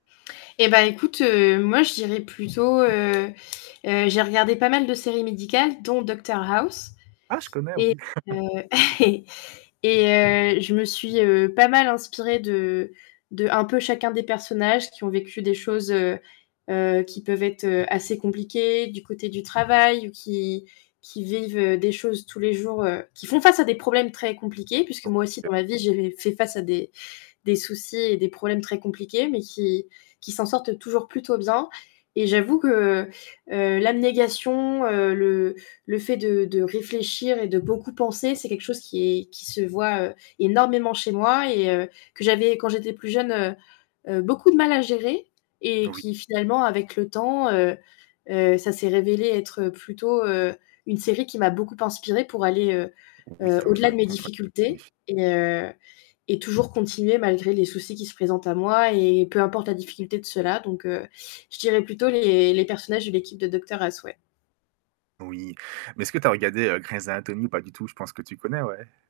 Eh ben écoute, heu, moi je dirais plutôt, heu, heu heu, j'ai regardé pas mal de séries médicales dont Docteur House Ah je connais, oui. et, heu et et heu, je me suis, heu, pas mal inspirée de d'un peu chacun des personnages qui ont vécu des choses, heu heu, qui peuvent être, heu, assez compliquées du côté du travail ou qui qui vivent, heu, des choses tous les jours, heu qui font face à des problèmes très compliqués, puisque moi aussi OK. dans ma vie, j'ai fait face à des des soucis et des problèmes très compliqués, mais qui qui s'en sortent toujours plutôt bien. Et j'avoue que, heu, l'abnégation, heu, le le fait de de réfléchir et de beaucoup penser, [unintelligible] c'est quelque chose qui est qui se voit énormément chez moi et heu, que j'avais quand j'étais plus jeune, heu, beaucoup de mal à gérer et Oui. qui finalement avec le temps, heu heu ça s'est révélé être plutôt, heu, une série qui m'a beaucoup inspirée pour aller, heu Oui, heu en au-delà fin de de mes compte, ouais. difficultés [unintelligible] et heu et toujours continuer malgré les soucis qui se présentent à moi et peu importe la difficulté de ceux-là. Donc, je dirais plutôt les les personnages de l'équipe de Docteur House, ouais. Oui, mais est-ce que tu as regardé, heu, Grey's Anatomy ou pas du tout? Je pense que tu connais, ouais?